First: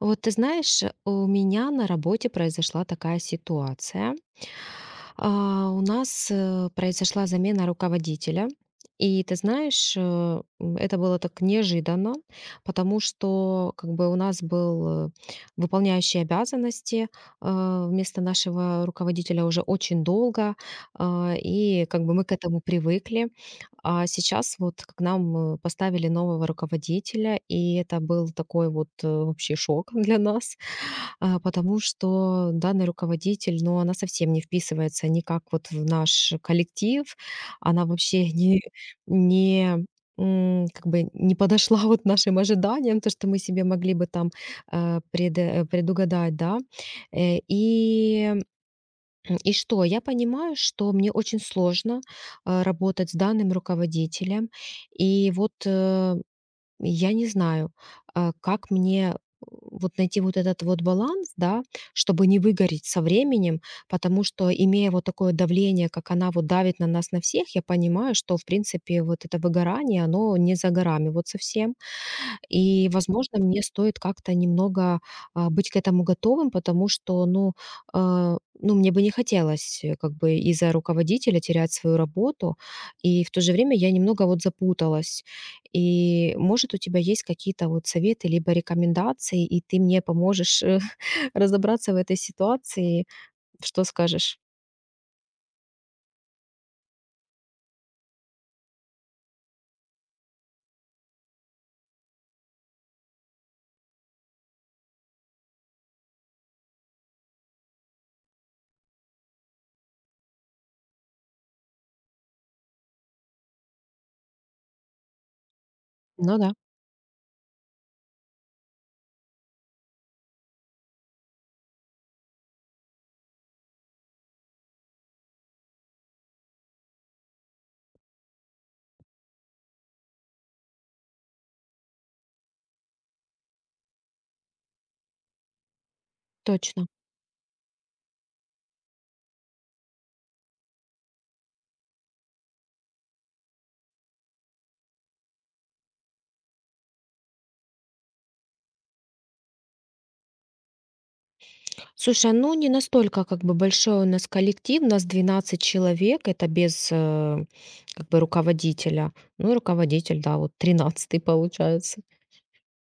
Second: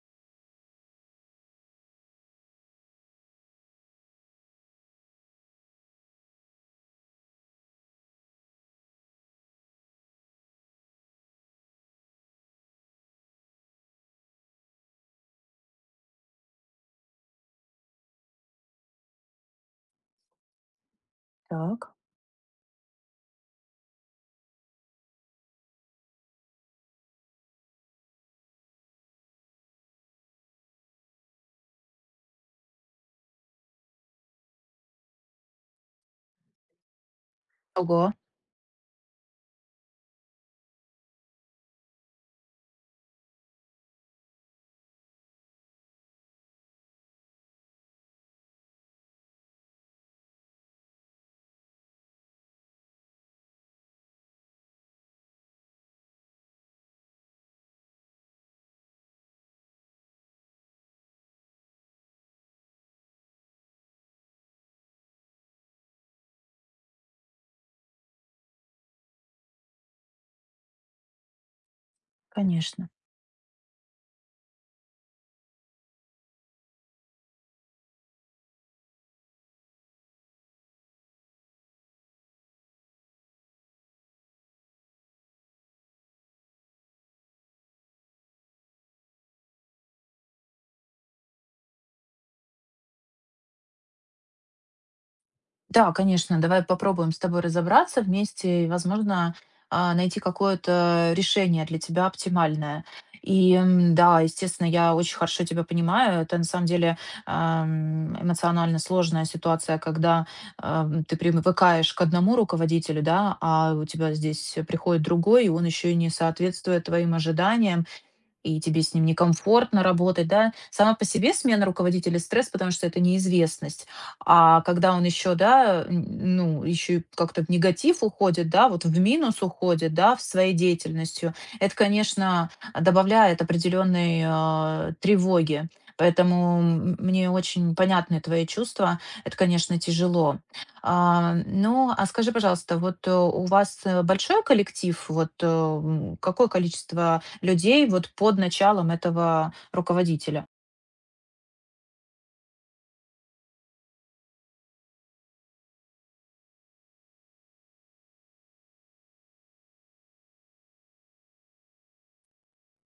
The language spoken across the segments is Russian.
Вот ты знаешь, у меня на работе произошла такая ситуация. У нас произошла замена руководителя. И ты знаешь, это было так неожиданно, потому что как бы у нас был выполняющий обязанности вместо нашего руководителя уже очень долго, и Так. как бы мы к этому привыкли. А сейчас вот к нам поставили нового руководителя, и это был такой вот вообще шок для нас, потому что данный руководитель, ну, она совсем не вписывается никак вот в наш коллектив, она Ого, вообще не, не м, как бы не подошла вот нашим ожиданиям, то, что мы себе могли бы там предугадать, да. Э, И И что? Я понимаю, что мне очень сложно работать с данным руководителем. И вот я не знаю, как мне вот найти вот этот вот баланс, да, чтобы не выгореть со временем, потому что, имея вот такое давление, как она вот давит на нас на всех, я понимаю, что, в принципе, вот это выгорание, оно не за горами вот совсем. конечно. И, возможно, мне стоит как-то немного, быть к этому готовым, потому что, ну, мне бы не хотелось, как бы из-за руководителя терять свою работу. И в то же время я немного вот запуталась. И, может, у тебя есть какие-то вот советы либо рекомендации, и ты мне поможешь, разобраться в этой ситуации. Что скажешь? Да, конечно, давай попробуем с тобой разобраться вместе и, возможно, найти какое-то решение для тебя оптимальное. Да, естественно, я очень хорошо тебя понимаю. Это на самом деле эмоционально сложная ситуация, когда ты привыкаешь к одному руководителю, да, а у тебя здесь приходит другой, и он еще и не Ну да, соответствует твоим ожиданиям. И тебе с ним некомфортно работать, да. Сама по себе смена руководителя стресс, потому что это неизвестность. А когда он еще, да, ну, еще и как-то в негатив уходит, да, вот в минус уходит, да, в своей деятельностью, это, конечно, добавляет определенной тревоги. Поэтому точно. Мне очень понятны твои чувства. Это, конечно, тяжело. Ну, а скажи, пожалуйста, у вас большой коллектив? Вот какое количество людей вот под началом этого руководителя. Слушай, ну не настолько как бы большой у нас коллектив, у нас 12 человек, это без как бы руководителя. Ну и руководитель, да, вот 13-й получается.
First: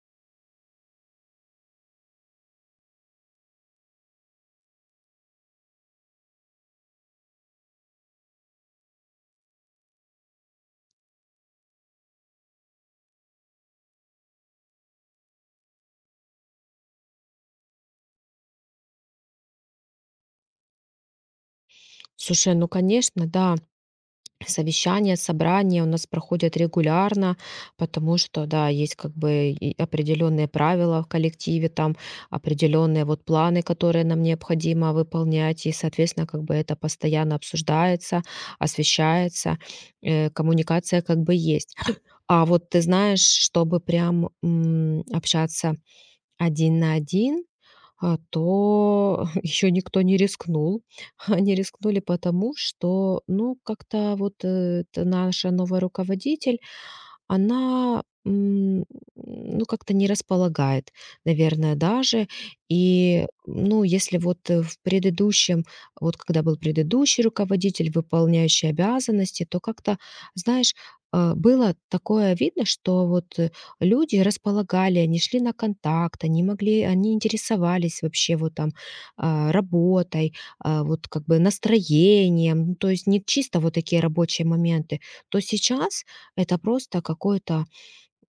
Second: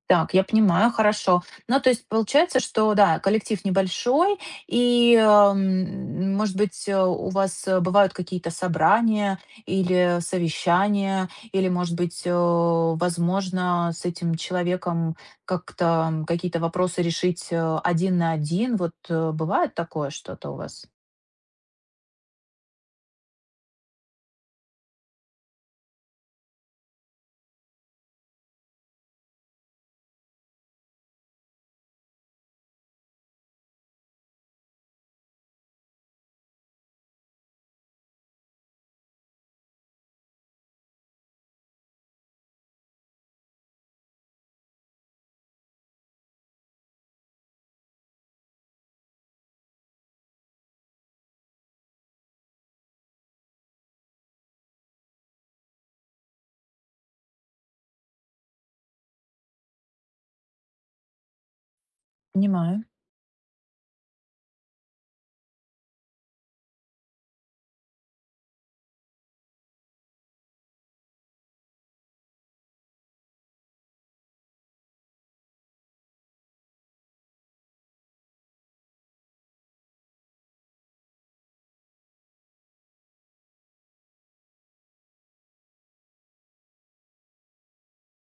Так, я понимаю, хорошо. Ну, то есть получается, что, да, коллектив небольшой, и, может быть, у вас бывают какие-то собрания или совещания, или, может быть, возможно, с этим человеком как-то какие-то вопросы решить один на один. Вот бывает такое что-то у вас? Слушай, ну конечно, да, совещания, собрания у нас проходят регулярно, потому что, да, есть как бы и определенные правила в коллективе, там определенные вот планы, которые нам необходимо выполнять, и, соответственно, как бы это постоянно обсуждается, освещается, коммуникация как бы есть. А вот ты знаешь, чтобы прям, общаться один на один, то еще никто не рискнул. Они рискнули потому, что, ну, как-то вот, э, т наша новая руководитель, она, ну, как-то не располагает, наверное, даже. Понимаю. И, ну, если вот в предыдущем, вот когда был предыдущий руководитель, выполняющий обязанности, то как-то, знаешь, было такое видно, что вот люди располагали, они шли на контакт, они могли, они интересовались вообще вот там работой, вот как бы настроением, ну, то есть не чисто вот такие рабочие моменты, то сейчас это просто какой-то,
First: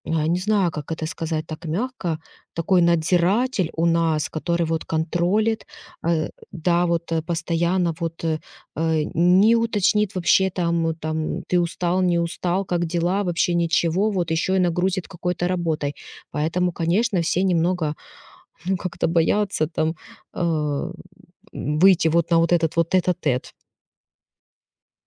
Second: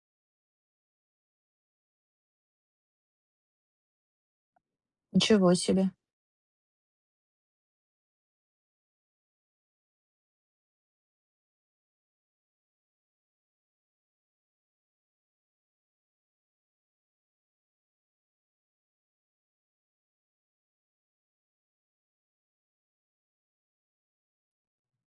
не знаю, как это сказать так мягко, такой надзиратель у нас, который вот Ничего контролит, себе. Да, вот, постоянно вот, не уточнит вообще там, там, ты устал, не устал, как дела, вообще ничего, вот еще и нагрузит какой-то работой. Поэтому, конечно, все немного, ну, как-то боятся там, э, выйти вот на вот этот вот этот. А тет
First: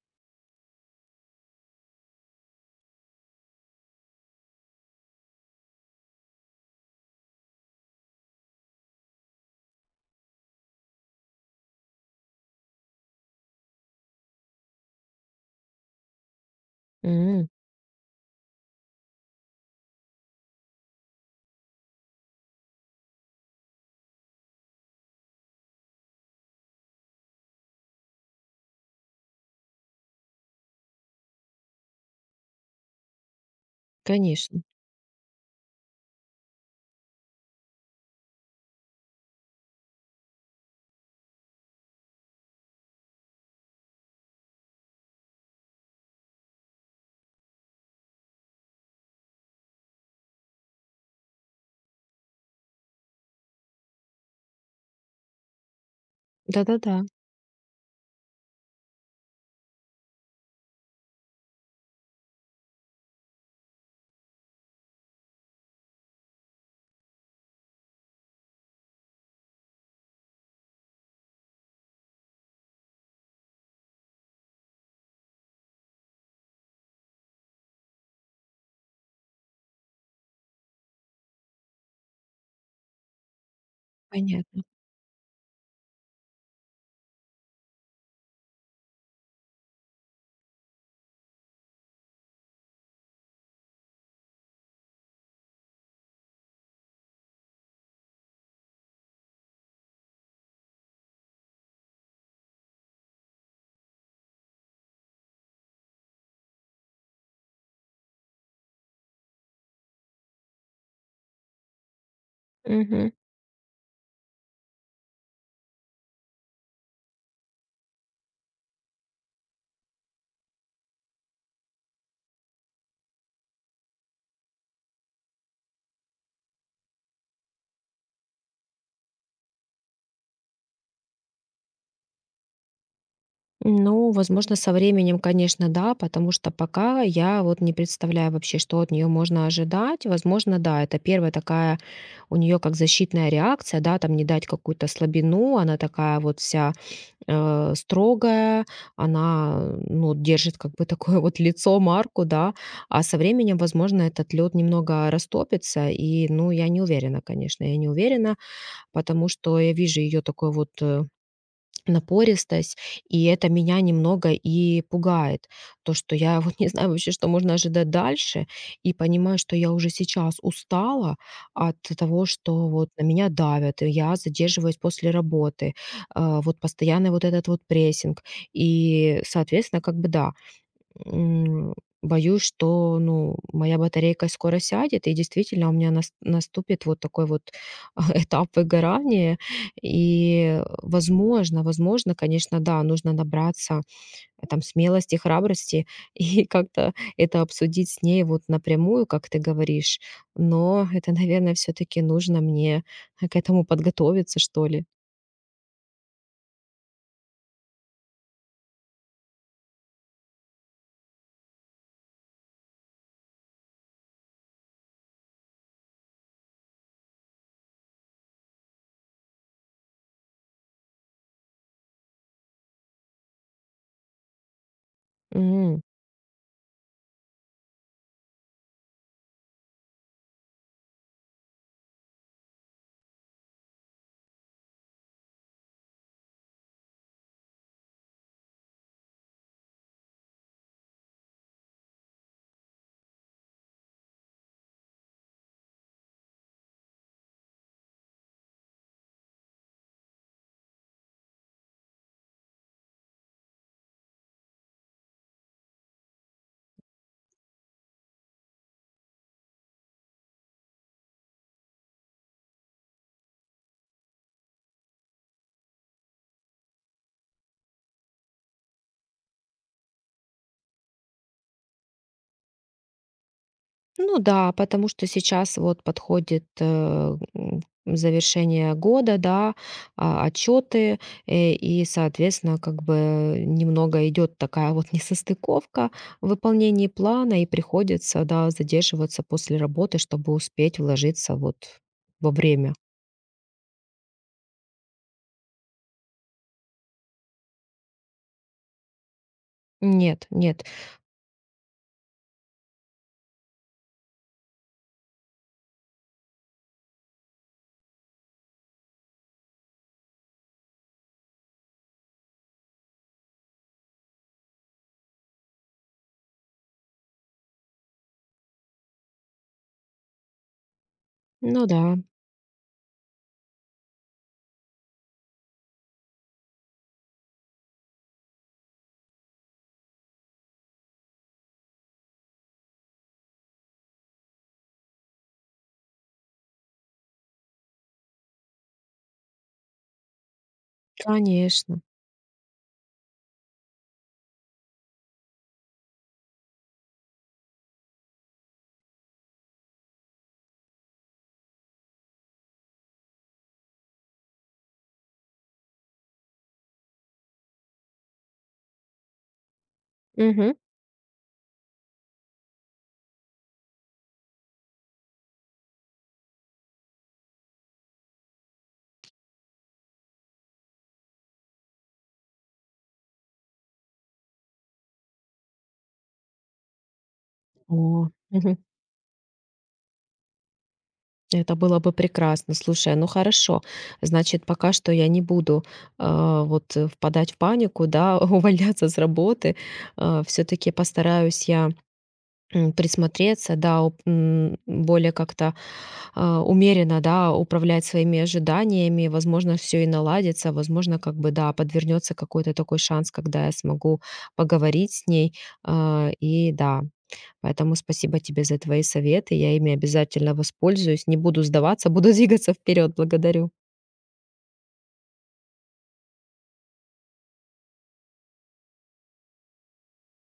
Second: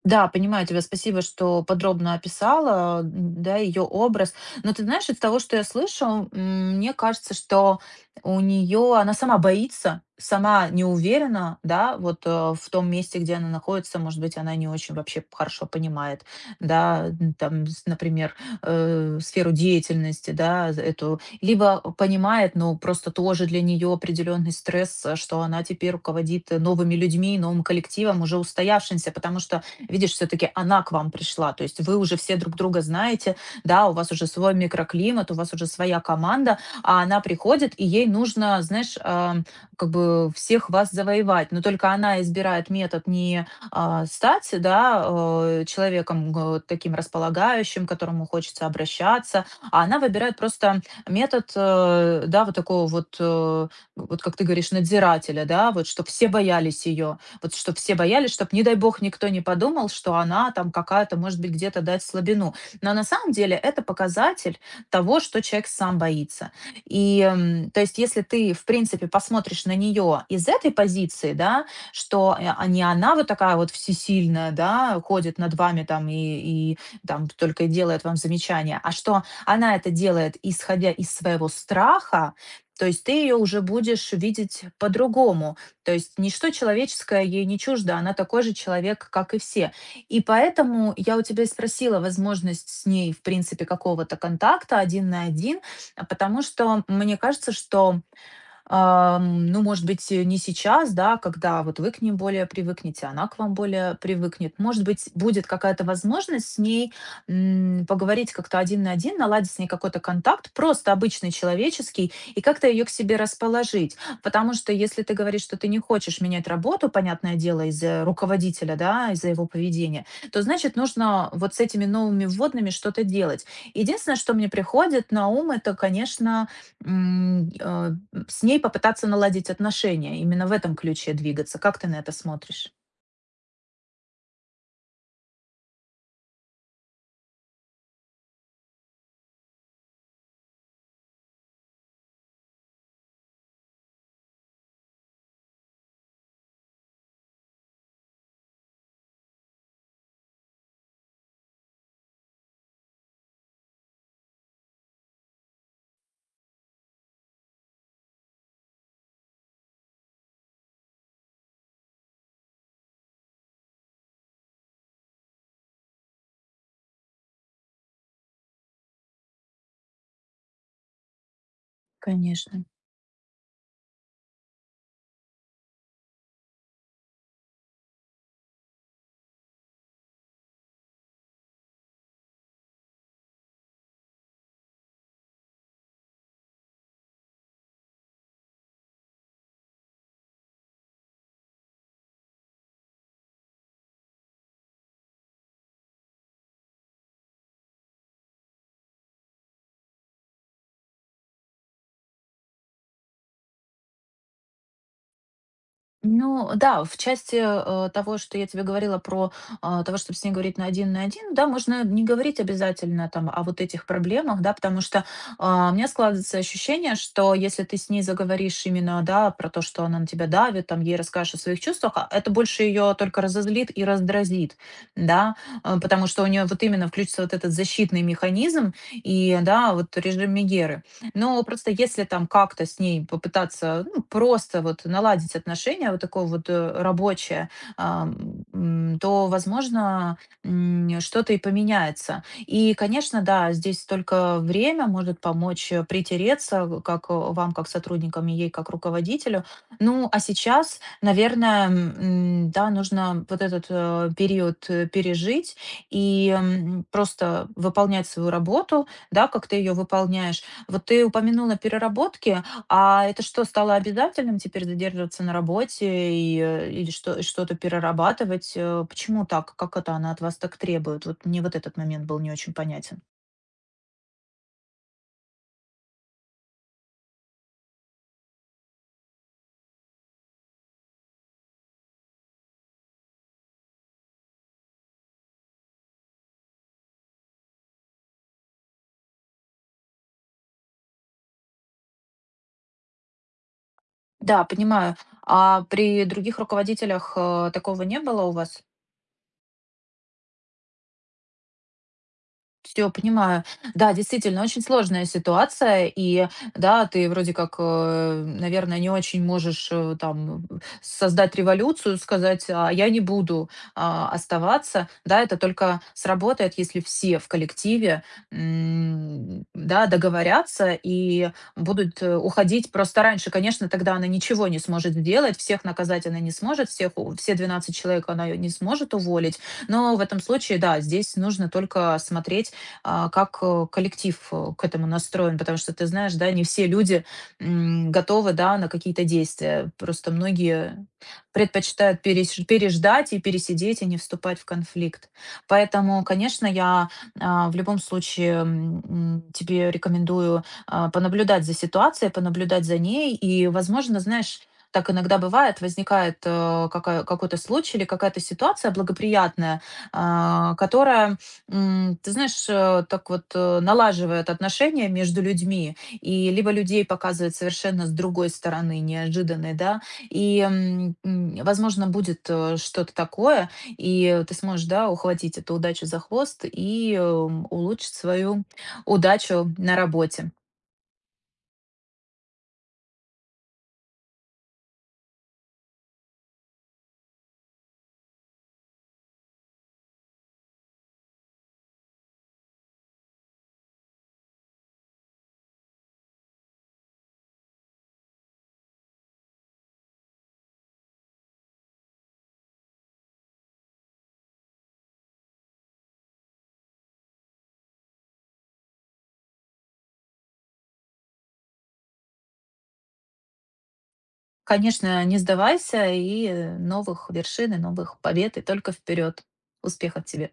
Да, понимаю тебя. Спасибо, что подробно описала, м, да, ее образ. Но ты знаешь, из того, что я слышу, м, мне кажется, что у нее она сама боится, сама не уверена, да, вот в том месте, где она находится, может быть, она не очень вообще хорошо понимает, да, там, например, сферу деятельности, да, эту, либо понимает, но просто тоже для нее определенный стресс, что она теперь руководит новыми людьми, новым коллективом, уже устоявшимся, потому что видишь, все-таки она к вам пришла, то есть вы уже все друг друга знаете, да, у вас уже свой Конечно. микроклимат, у вас уже своя команда, а она приходит, и ей нужно, знаешь, как бы всех вас завоевать. Но только она избирает метод не стать, да, человеком таким располагающим, к которому хочется обращаться, а она выбирает просто метод, да, вот такого вот, вот как ты говоришь, надзирателя, да, вот, чтобы все боялись Да-да-да, ее. Вот чтобы все боялись, чтобы, не дай бог, никто не подумал, что она там какая-то, может быть, где-то дать слабину. Но на самом деле это показатель того, что человек сам боится. И, то есть, если ты, в принципе, посмотришь на нее из этой позиции, да, что не она вот такая вот всесильная, да, ходит над вами там, и там только и делает вам замечания, а что она это делает, исходя из своего страха, то есть ты ее уже будешь понятно. видеть по-другому. То есть ничто человеческое ей не чуждо, она такой же человек, как и все. И поэтому я у тебя и спросила возможность с ней, в принципе, какого-то контакта один на один, потому что мне кажется, что ну, может быть, не сейчас, да, когда вот вы к ним более привыкнете, она к вам более привыкнет. Может быть, будет какая-то возможность с ней поговорить как-то один на один, наладить с ней какой-то контакт, просто обычный человеческий, и как-то ее к Мгм. себе расположить. Потому что если ты говоришь, что ты не хочешь менять работу, понятное дело, из-за руководителя, да, из-за его поведения, то значит нужно вот с этими новыми вводными что-то делать. Единственное, что мне приходит на ум, это, конечно, м, э, с ней попытаться наладить отношения, именно в этом ключе двигаться. Как ты на это смотришь? Ну, возможно, со временем, конечно, да, потому что пока я вот не представляю вообще, что от нее можно ожидать. Возможно, да, это первая такая у нее как защитная реакция, да, там не дать какую-то слабину, она такая вот вся строгая, она, ну, держит как бы такое вот лицо, марку, да, а со временем, возможно, этот лед немного растопится, и, ну, я не уверена, конечно, я не уверена, потому что я вижу ее такой вот напористость, и это меня немного и пугает. То, что я вот не знаю вообще, что можно ожидать дальше, и понимаю, что я уже сейчас устала от того, Конечно. что вот на меня давят, и я задерживаюсь после работы, вот постоянный вот этот вот прессинг. И, соответственно, как бы да, М, боюсь, что, ну, моя батарейка скоро сядет, и действительно у меня нас наступит вот такой вот этап выгорания. И, возможно, возможно, конечно, да, нужно набраться, там смелости, храбрости и как-то это обсудить с ней вот напрямую, как ты говоришь. Но это, наверное, все таки нужно мне к этому подготовиться, что ли. Ну да, в части того, что я тебе говорила про того, чтобы с ней говорить на один, да, можно не говорить обязательно там о вот этих проблемах, да, потому что у меня складывается ощущение, что если ты с ней заговоришь именно, да, про то, что она на тебя давит, там ей расскажешь о своих чувствах, а это больше ее только разозлит и раздразнит, да, М. потому что у нее вот именно включится вот этот защитный механизм и, да, вот режим Мегеры. Но просто если там как-то с ней попытаться ну, просто вот наладить отношения вот такое вот рабочее, ам, то, возможно, что-то и поменяется. И, конечно, да, здесь только время может помочь притереться как вам, как сотрудникам, и ей, как руководителю. Ну, а сейчас, наверное, да, нужно вот этот период пережить и просто выполнять свою работу, да, как ты ее выполняешь. Вот ты упомянула переработки, а это что, стало обязательным теперь задерживаться на работе и, или что, и что-то перерабатывать? Почему так? Как это она от вас так требует? Вот мне вот этот момент был не очень понятен. Ну да, потому что сейчас вот подходит завершение года, да, отчеты, и, соответственно, как бы немного идет такая вот несостыковка в выполнении плана, и приходится, да, задерживаться после работы, чтобы успеть вложиться вот во время. Да, понимаю. А при других руководителях такого не было у вас? Нет, нет. Все понимаю. Да, действительно, очень сложная ситуация. И да, ты вроде как, наверное, не очень можешь, создать революцию, сказать: "А я не буду, оставаться". Да, это только сработает, если все в коллективе, да, договорятся и Ну да, будут, уходить просто раньше. Конечно, тогда она ничего не сможет сделать, всех наказать она не сможет, все 12 человек она не сможет уволить. Но в этом случае, да, здесь нужно только смотреть как, коллектив, к этому настроен. Потому что ты знаешь, да, не все люди, готовы, да, на какие-то действия. Просто многие конечно. предпочитают переждать и пересидеть, и не вступать в конфликт. Поэтому, конечно, в любом случае, тебе рекомендую, понаблюдать за ситуацией, понаблюдать за ней. И, возможно, знаешь, так иногда бывает, возникает, э, какая какой-то случай или какая-то ситуация благоприятная, Мгм. Которая ты знаешь, так вот, налаживает отношения между людьми, и либо людей показывает совершенно с другой стороны, неожиданной, да, и, возможно, будет, что-то такое, и ты сможешь, да, ухватить эту удачу за хвост и, улучшить О, свою мгм. удачу на работе. Это было бы прекрасно. Слушай, ну хорошо. Значит, пока что я не буду вот впадать в панику, да, увольняться с работы. Все-таки постараюсь я присмотреться, да, более как-то, умеренно, да, управлять своими ожиданиями. Возможно, все и наладится. Возможно, как бы, да, подвернется какой-то такой шанс, когда я смогу поговорить с ней. И да, поэтому спасибо тебе за твои советы. Я ими обязательно воспользуюсь. Не буду сдаваться, буду двигаться вперед. Благодарю. Конечно, не сдавайся, и новых вершин, и новых побед, и только вперед. Успехов тебе!